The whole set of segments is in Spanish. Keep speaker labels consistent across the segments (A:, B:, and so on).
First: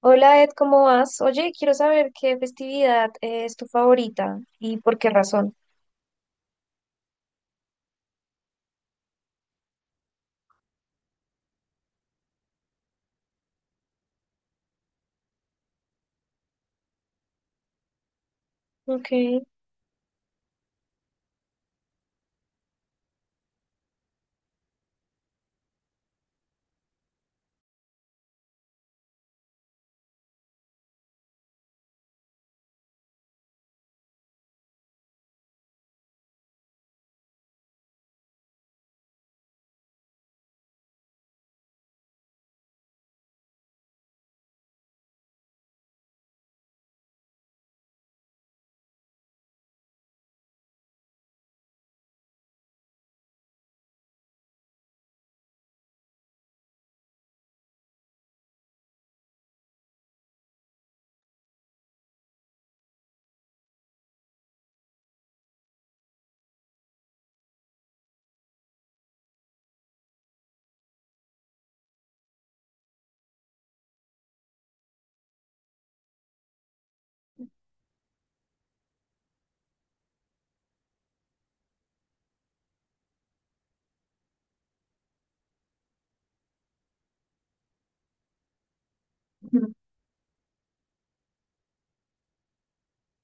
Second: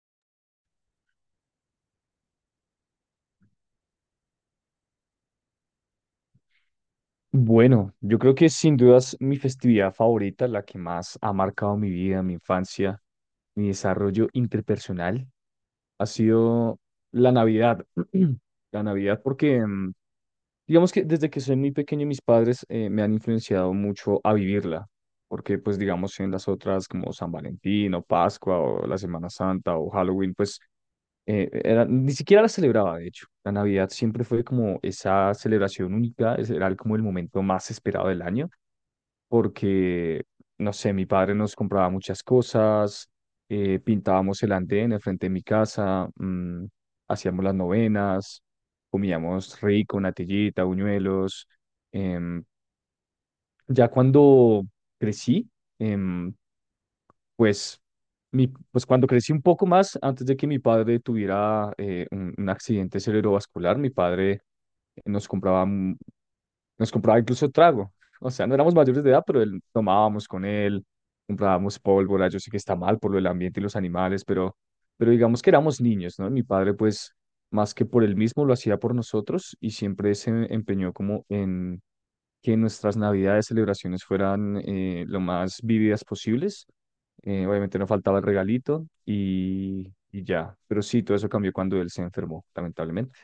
A: Hola Ed, ¿cómo vas? Oye, quiero saber qué festividad es tu favorita y por qué razón.
B: Bueno, yo creo que sin dudas mi festividad favorita, la que más ha marcado mi vida, mi infancia, mi desarrollo interpersonal, ha sido la Navidad. La
A: Ok.
B: Navidad porque, digamos que desde que soy muy pequeño mis padres me han influenciado mucho a vivirla, porque pues digamos en las otras como San Valentín o Pascua o la Semana Santa o Halloween, pues ni siquiera la celebraba, de hecho. La Navidad siempre fue como esa celebración única, ese era como el momento más esperado del año porque, no sé, mi padre nos compraba muchas cosas, pintábamos el andén al frente de mi casa, hacíamos las novenas, comíamos rico, natillita, buñuelos. em, ya cuando crecí, em, pues, pues cuando crecí un poco más, antes de que mi padre tuviera un accidente cerebrovascular, mi padre nos compraba nos compraba incluso trago. O sea, no éramos mayores de edad, pero él, tomábamos con él, comprábamos pólvora. Yo sé que está mal por lo del ambiente y los animales, pero digamos que éramos niños, ¿no? Mi padre, pues, más que por él mismo, lo hacía por nosotros y siempre se empeñó como en que nuestras navidades, celebraciones fueran lo más vívidas posibles. Obviamente no faltaba el regalito
A: Ujú.
B: y ya. Pero sí, todo eso cambió cuando él se enfermó, lamentablemente.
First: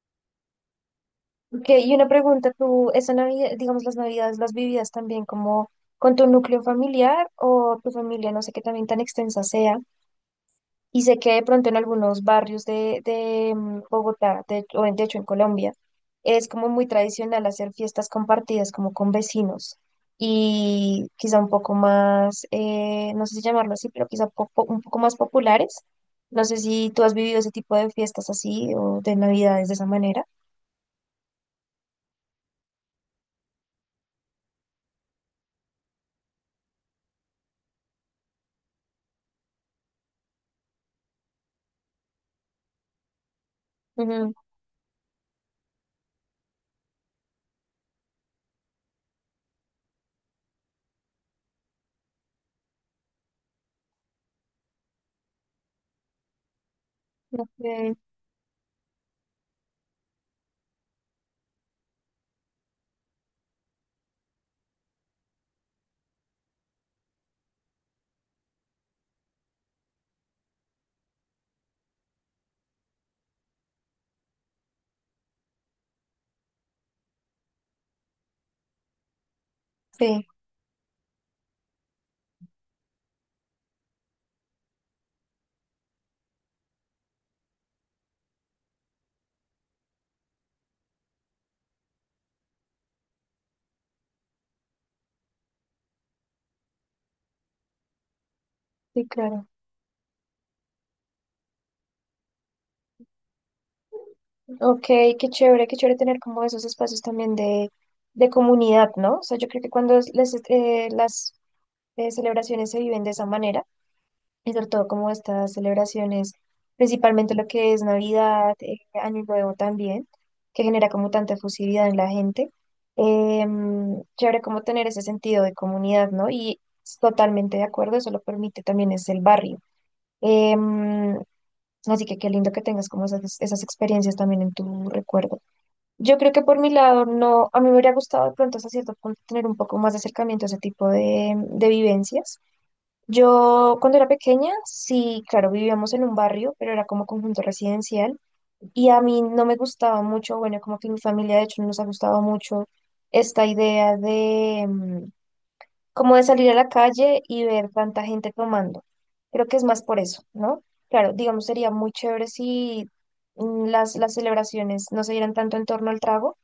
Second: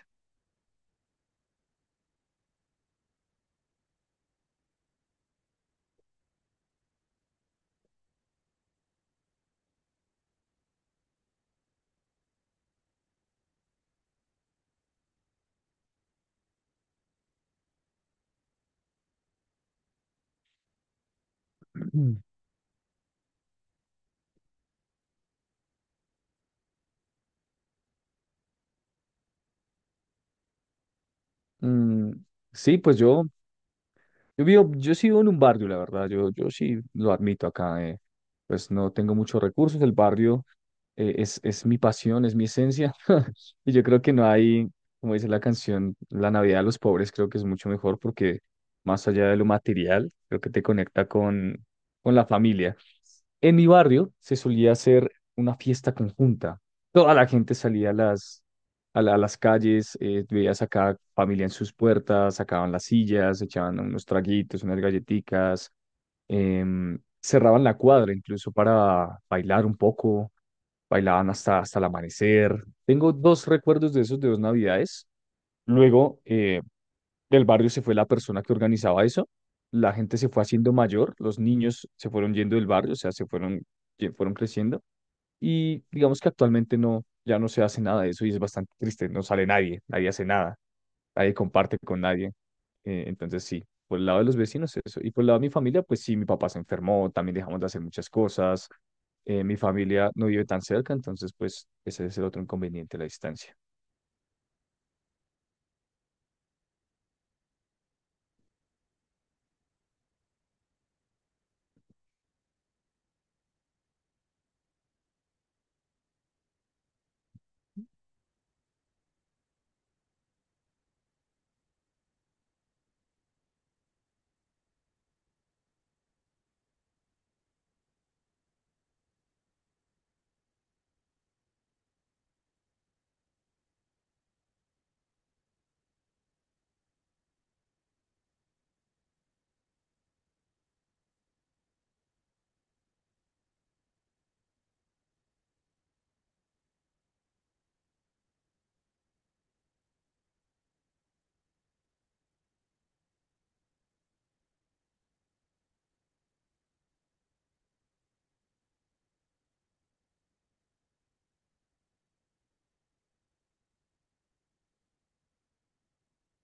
A: Ok, y una pregunta, ¿tú esa Navidad, digamos las Navidades, las vividas también como con tu núcleo familiar o tu familia, no sé qué también tan extensa sea? Y sé que de pronto en algunos barrios de Bogotá, de, de hecho en Colombia, es como muy tradicional hacer fiestas compartidas como con vecinos y quizá un poco
B: Mm.
A: más, no sé si llamarlo así, pero quizá un poco más populares. No sé si tú has vivido ese tipo de fiestas así o de navidades de esa manera.
B: Mm, sí, pues yo vivo, yo sí vivo en un barrio, la verdad, yo sí lo admito acá, pues no tengo muchos recursos, el barrio es mi pasión, es mi esencia, y yo creo que no
A: Ujú,
B: hay, como dice la canción, la Navidad de los pobres creo que es mucho mejor porque más allá de lo material, creo que te conecta con la familia. En mi barrio se solía hacer una fiesta conjunta. Toda la gente salía
A: ok.
B: a las calles, veías a cada familia en sus puertas, sacaban las sillas, echaban unos traguitos, unas galletitas, cerraban la cuadra incluso para bailar un poco, bailaban hasta, hasta el amanecer. Tengo dos recuerdos de esos de dos navidades. Luego, del barrio se fue la persona que organizaba eso, la gente
A: Sí,
B: se fue haciendo mayor, los niños se fueron yendo del barrio, o sea, se fueron, fueron creciendo y digamos que actualmente no, ya no se hace nada de eso y es bastante triste, no sale nadie, nadie hace nada, nadie comparte con nadie, entonces sí. Por el lado de los vecinos, eso. Y por el lado de mi familia, pues sí, mi papá se enfermó, también dejamos de hacer muchas cosas.
A: sí,
B: Eh,
A: claro.
B: mi familia no vive tan cerca, entonces, pues, ese es el otro inconveniente, la distancia.
A: Ok, qué chévere tener como esos espacios también de comunidad, ¿no? O sea, yo creo que cuando las celebraciones se viven de esa manera, y sobre todo como estas celebraciones, principalmente lo que es Navidad, Año Nuevo también, que genera como tanta efusividad en la gente. Chévere como tener ese sentido de comunidad, ¿no? Y totalmente de acuerdo, eso lo permite también es el barrio. Em, Así que qué lindo que tengas como esas experiencias también en tu recuerdo. Yo creo que por mi lado, no, a mí me hubiera gustado de pronto hasta cierto punto tener un poco más de acercamiento a ese tipo de vivencias, yo cuando era pequeña, sí, claro, vivíamos en un barrio, pero era como conjunto residencial, y a mí no me gustaba mucho. Bueno, como que mi familia de hecho no nos ha gustado mucho esta idea de como de salir a la calle y ver tanta gente tomando. Creo que es más por eso, ¿no? Claro, digamos, sería muy chévere si las celebraciones no se dieran tanto en torno al trago,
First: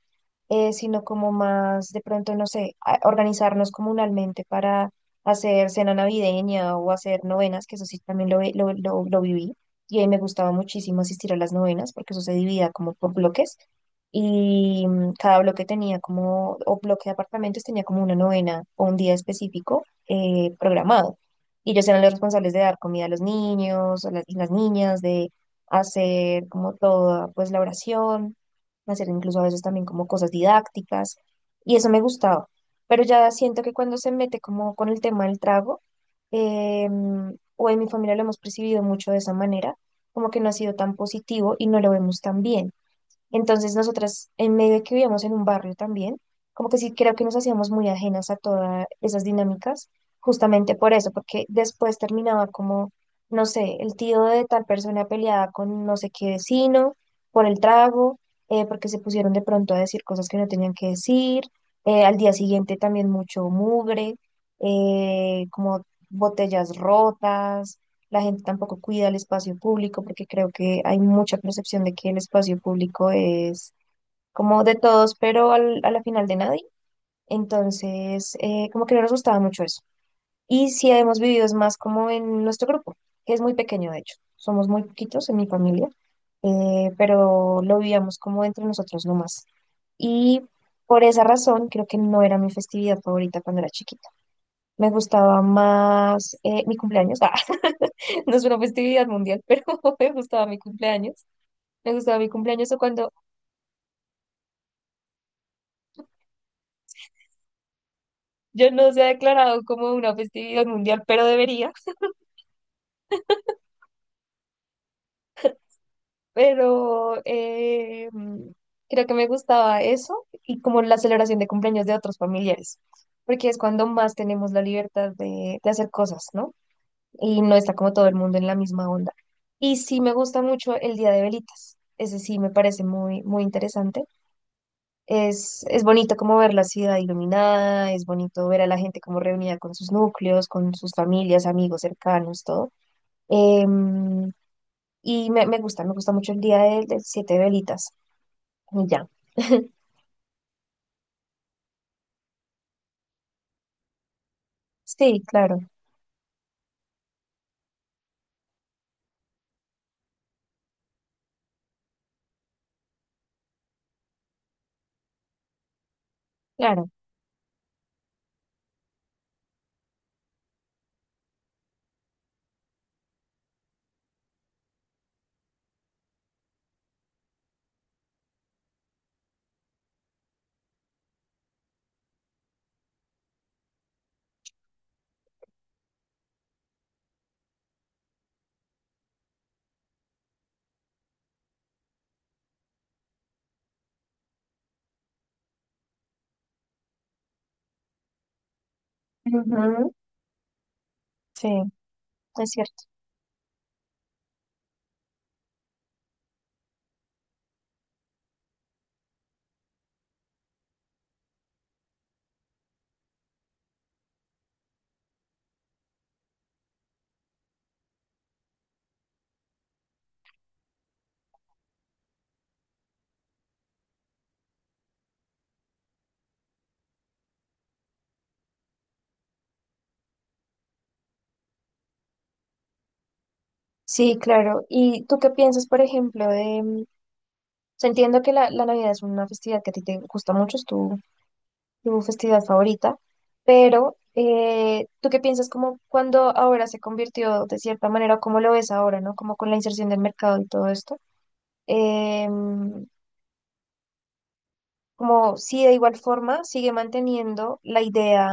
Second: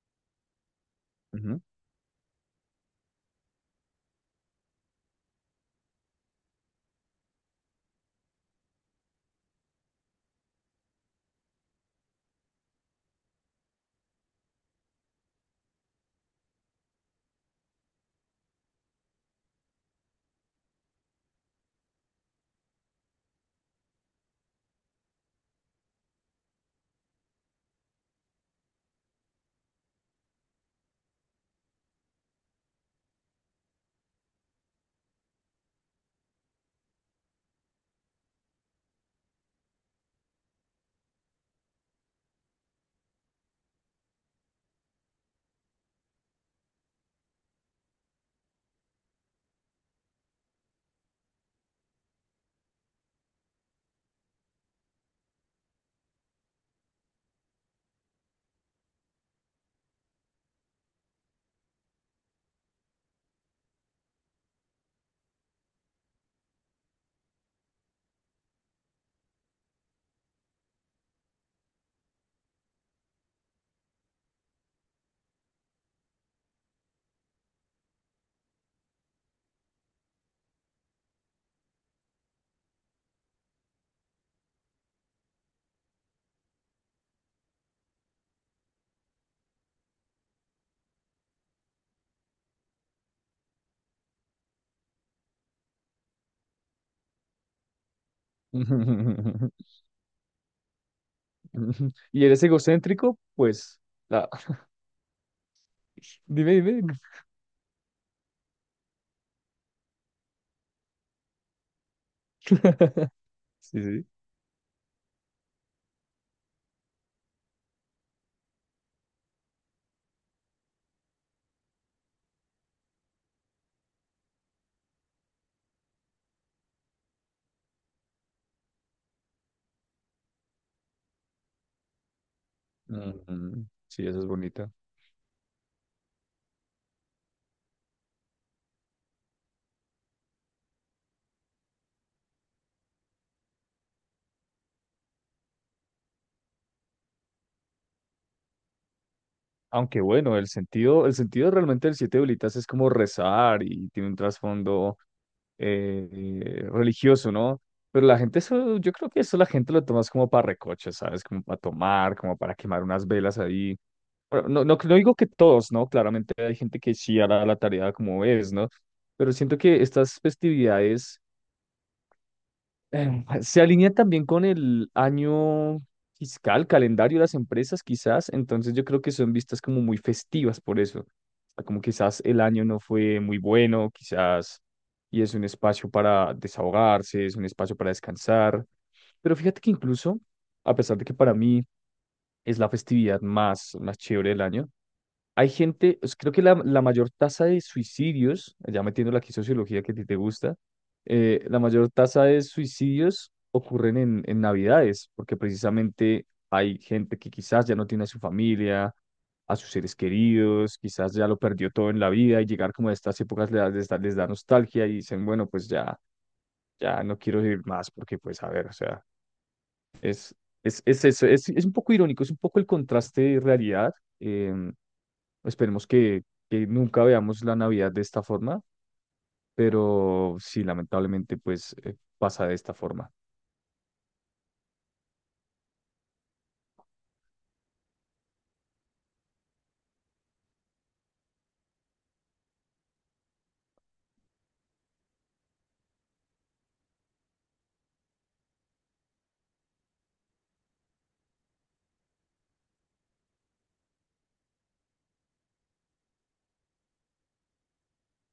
A: sino como
B: Ujú.
A: más de pronto, no sé, organizarnos comunalmente para hacer cena navideña o hacer novenas, que eso sí también lo, vi- lo viví. Y ahí me gustaba muchísimo asistir a las novenas porque eso se dividía como por bloques, y cada bloque tenía como, o bloque de apartamentos tenía como una novena o un día específico programado. Y ellos eran los responsables de dar comida a los niños, a las, y las niñas, de hacer como toda pues la oración, hacer incluso a veces también como cosas didácticas, y eso me gustaba. Pero ya siento que cuando se mete como con el tema del trago, eh, o en mi familia lo hemos percibido mucho de esa manera, como que no ha sido tan positivo y no lo vemos tan bien. Entonces nosotras, en medio de que vivíamos en un barrio también, como que sí creo que nos hacíamos muy ajenas a todas esas dinámicas, justamente por eso, porque después terminaba como, no sé, el tío de tal persona peleada con no sé qué vecino por el trago, porque se pusieron de pronto a decir cosas que no tenían que decir, al día siguiente también mucho mugre, como botellas rotas, la gente tampoco cuida el espacio público porque creo que hay mucha percepción de que el espacio público es como de todos, pero a la final de nadie. Entonces, como que no nos gustaba mucho eso. Y sí hemos vivido es más como en nuestro grupo, que es muy pequeño de hecho. Somos muy poquitos en mi familia, pero lo vivíamos como entre nosotros nomás. Y por esa razón creo que no era mi festividad favorita cuando era chiquita. Me gustaba más mi cumpleaños. Ah, no es una festividad mundial, pero me gustaba mi cumpleaños.
B: Ujú.
A: Me gustaba
B: ¿Y
A: mi
B: eres
A: cumpleaños o cuando
B: egocéntrico? Pues, la... dime, dime.
A: yo no se ha declarado como una festividad mundial, pero debería.
B: Sí, sí.
A: Pero creo que me gustaba eso y como la celebración de cumpleaños de otros familiares, porque es cuando más tenemos la libertad de hacer cosas, ¿no? Y no está como todo el mundo en la misma onda. Y sí me gusta mucho el Día de Velitas. Ese sí me parece muy, muy
B: Ujú.
A: interesante.
B: Sí, esa es bonita.
A: Es bonito como ver la ciudad iluminada, es bonito ver a la gente como reunida con sus núcleos, con sus familias, amigos cercanos, todo. Em, y me, me gusta mucho el día del, del siete velitas. Y ya.
B: Aunque bueno, el sentido realmente del siete velitas es como rezar y tiene un trasfondo
A: Sí, claro,
B: religioso, ¿no? Pero la gente eso, yo creo que eso la gente lo toma es como para recocha, ¿sabes? Como para tomar, como para quemar unas velas ahí. Bueno, no, no, no digo que todos, ¿no? Claramente hay gente
A: claro.
B: que sí hará la tarea como es, ¿no? Pero siento que estas festividades se alinea también con el año fiscal, calendario de las empresas, quizás. Entonces yo creo que son vistas como muy festivas por eso. O sea, como quizás el año no fue muy bueno, quizás, y es un espacio para desahogarse, es un espacio para descansar. Pero fíjate que incluso, a pesar de que para mí es la festividad más, más chévere del año, hay gente, pues, creo que la mayor tasa de suicidios, ya metiendo aquí sociología que
A: Ujú.
B: a ti te gusta,
A: Sí,
B: la mayor tasa de
A: es cierto.
B: suicidios ocurren en Navidades, porque precisamente hay gente que quizás ya no tiene a su familia, a sus seres queridos, quizás ya lo perdió todo en la vida y llegar como a estas épocas les da nostalgia y dicen, bueno, pues ya, ya no quiero vivir más porque pues a ver, o sea, es, es un poco irónico, es un poco el contraste de realidad. em, Esperemos que nunca veamos la Navidad de esta forma, pero sí, lamentablemente, pues pasa de esta forma.
A: Sí, claro. ¿Y tú qué piensas, por ejemplo, de... o sea, entiendo que la, la Navidad es una festividad que a ti te gusta mucho, es tu tu festividad favorita, pero ¿tú qué piensas como cuando ahora se convirtió de cierta manera, o cómo lo ves ahora, ¿no? Como con la inserción del mercado y todo esto, em, como si de igual forma sigue manteniendo la idea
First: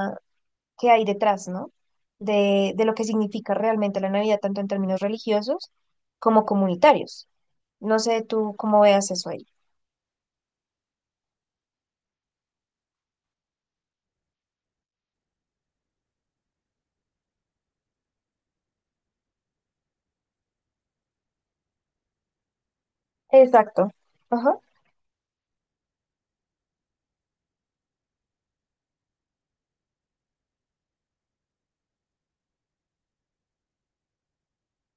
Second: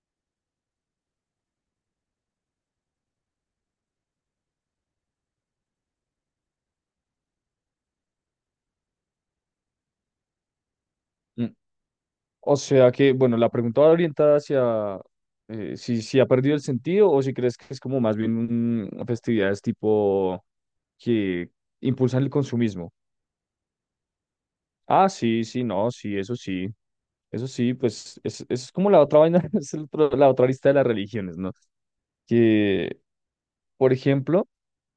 A: que hay detrás, ¿no? De lo que significa realmente la Navidad, tanto en términos religiosos como comunitarios. No sé tú cómo veas eso ahí.
B: Mm. O sea que, bueno, la pregunta va orientada hacia si ha perdido el sentido o si crees que es como más bien un, festividades tipo que impulsan el consumismo.
A: Exacto. Ajá.
B: Ah, sí, sí, no, sí, eso sí. Eso sí, pues es, eso es como la otra vaina, es el la otra lista de las religiones, ¿no? Que, por ejemplo,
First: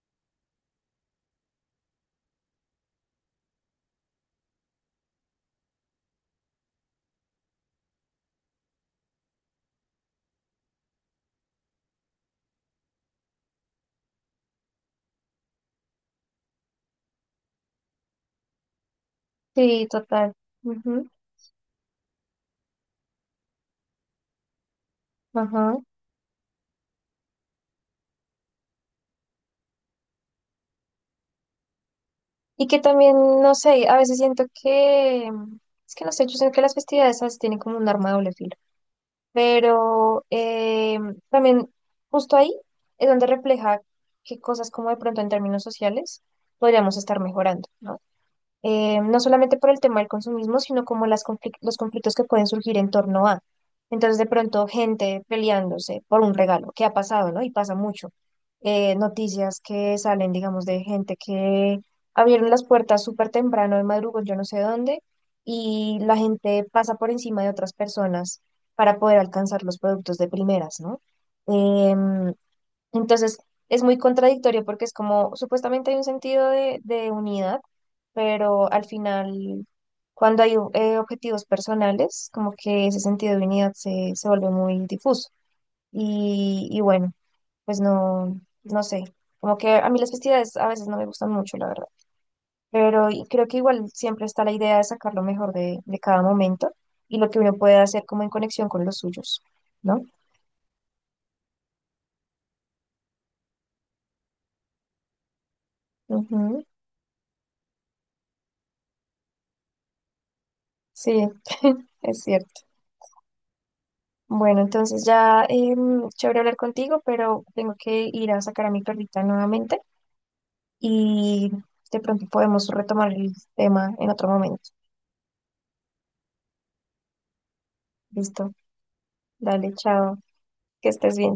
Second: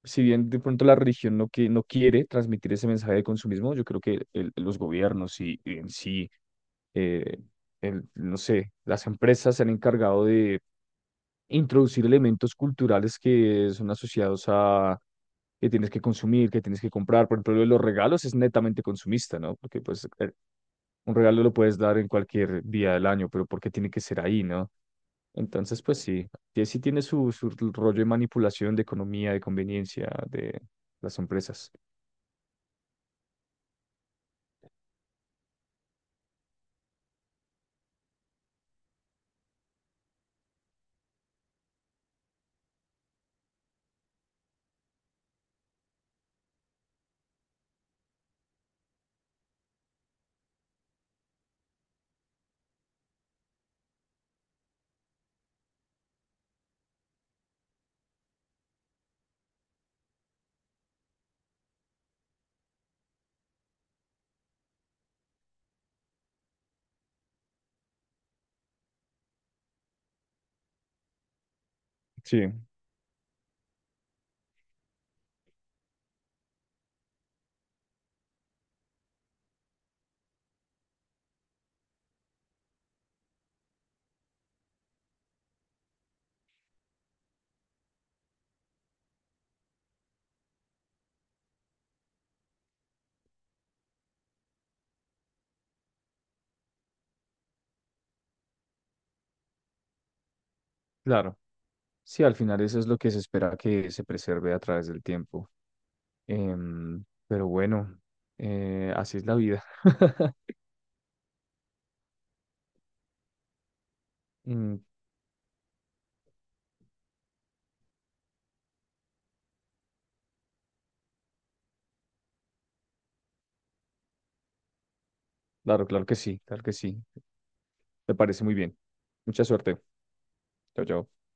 B: si bien de pronto la religión no, que, no quiere transmitir ese mensaje de consumismo, yo creo que los gobiernos y en sí, eh, no sé, las empresas se han encargado de introducir elementos culturales que son asociados a que tienes que consumir, que tienes que comprar. Por ejemplo, lo de los regalos es netamente consumista, ¿no? Porque
A: Sí,
B: pues
A: total. Ujú.
B: un regalo lo puedes dar en cualquier día del año, pero ¿por qué tiene que ser ahí, no?
A: Ajá.
B: Entonces, pues sí, sí tiene su, su rollo de manipulación, de economía, de conveniencia, de las empresas.
A: Y que también, no sé, a veces siento que, es que no sé, yo siento que las festividades a veces tienen como un arma de doble filo, pero también justo ahí es donde refleja qué cosas como de pronto en términos sociales podríamos estar mejorando, ¿no? No solamente por el tema del consumismo, sino como las los conflictos que pueden surgir en torno a. Entonces, de pronto, gente peleándose por un regalo, que ha pasado, ¿no? Y pasa mucho. Noticias que salen, digamos, de gente que abrieron las puertas súper temprano, de madrugón, yo no sé dónde, y la gente pasa por encima de otras personas para poder alcanzar los productos de primeras, ¿no? Em,
B: Sí,
A: entonces, es muy contradictorio porque es como, supuestamente hay un sentido de unidad, pero al final, cuando hay objetivos personales, como que ese sentido de unidad se, se vuelve muy difuso. Y bueno, pues no, no sé, como que a mí las festividades a veces no me gustan mucho, la verdad. Pero y creo que igual siempre está la idea de sacar lo mejor de cada momento y lo que uno puede hacer como en conexión con los suyos, ¿no?
B: claro. Sí, al final eso es lo que se espera que se preserve a través del tiempo.
A: Ujú.
B: Em, pero bueno, así es la vida.
A: Sí, es cierto. Bueno,
B: Mm,
A: entonces ya chévere hablar contigo, pero tengo que ir a sacar a mi perrita nuevamente y de pronto podemos retomar el tema en otro momento.
B: claro, claro que sí, claro que sí. Me parece
A: Listo,
B: muy bien. Mucha
A: dale,
B: suerte.
A: chao,
B: Chao,
A: que
B: chao.
A: estés bien.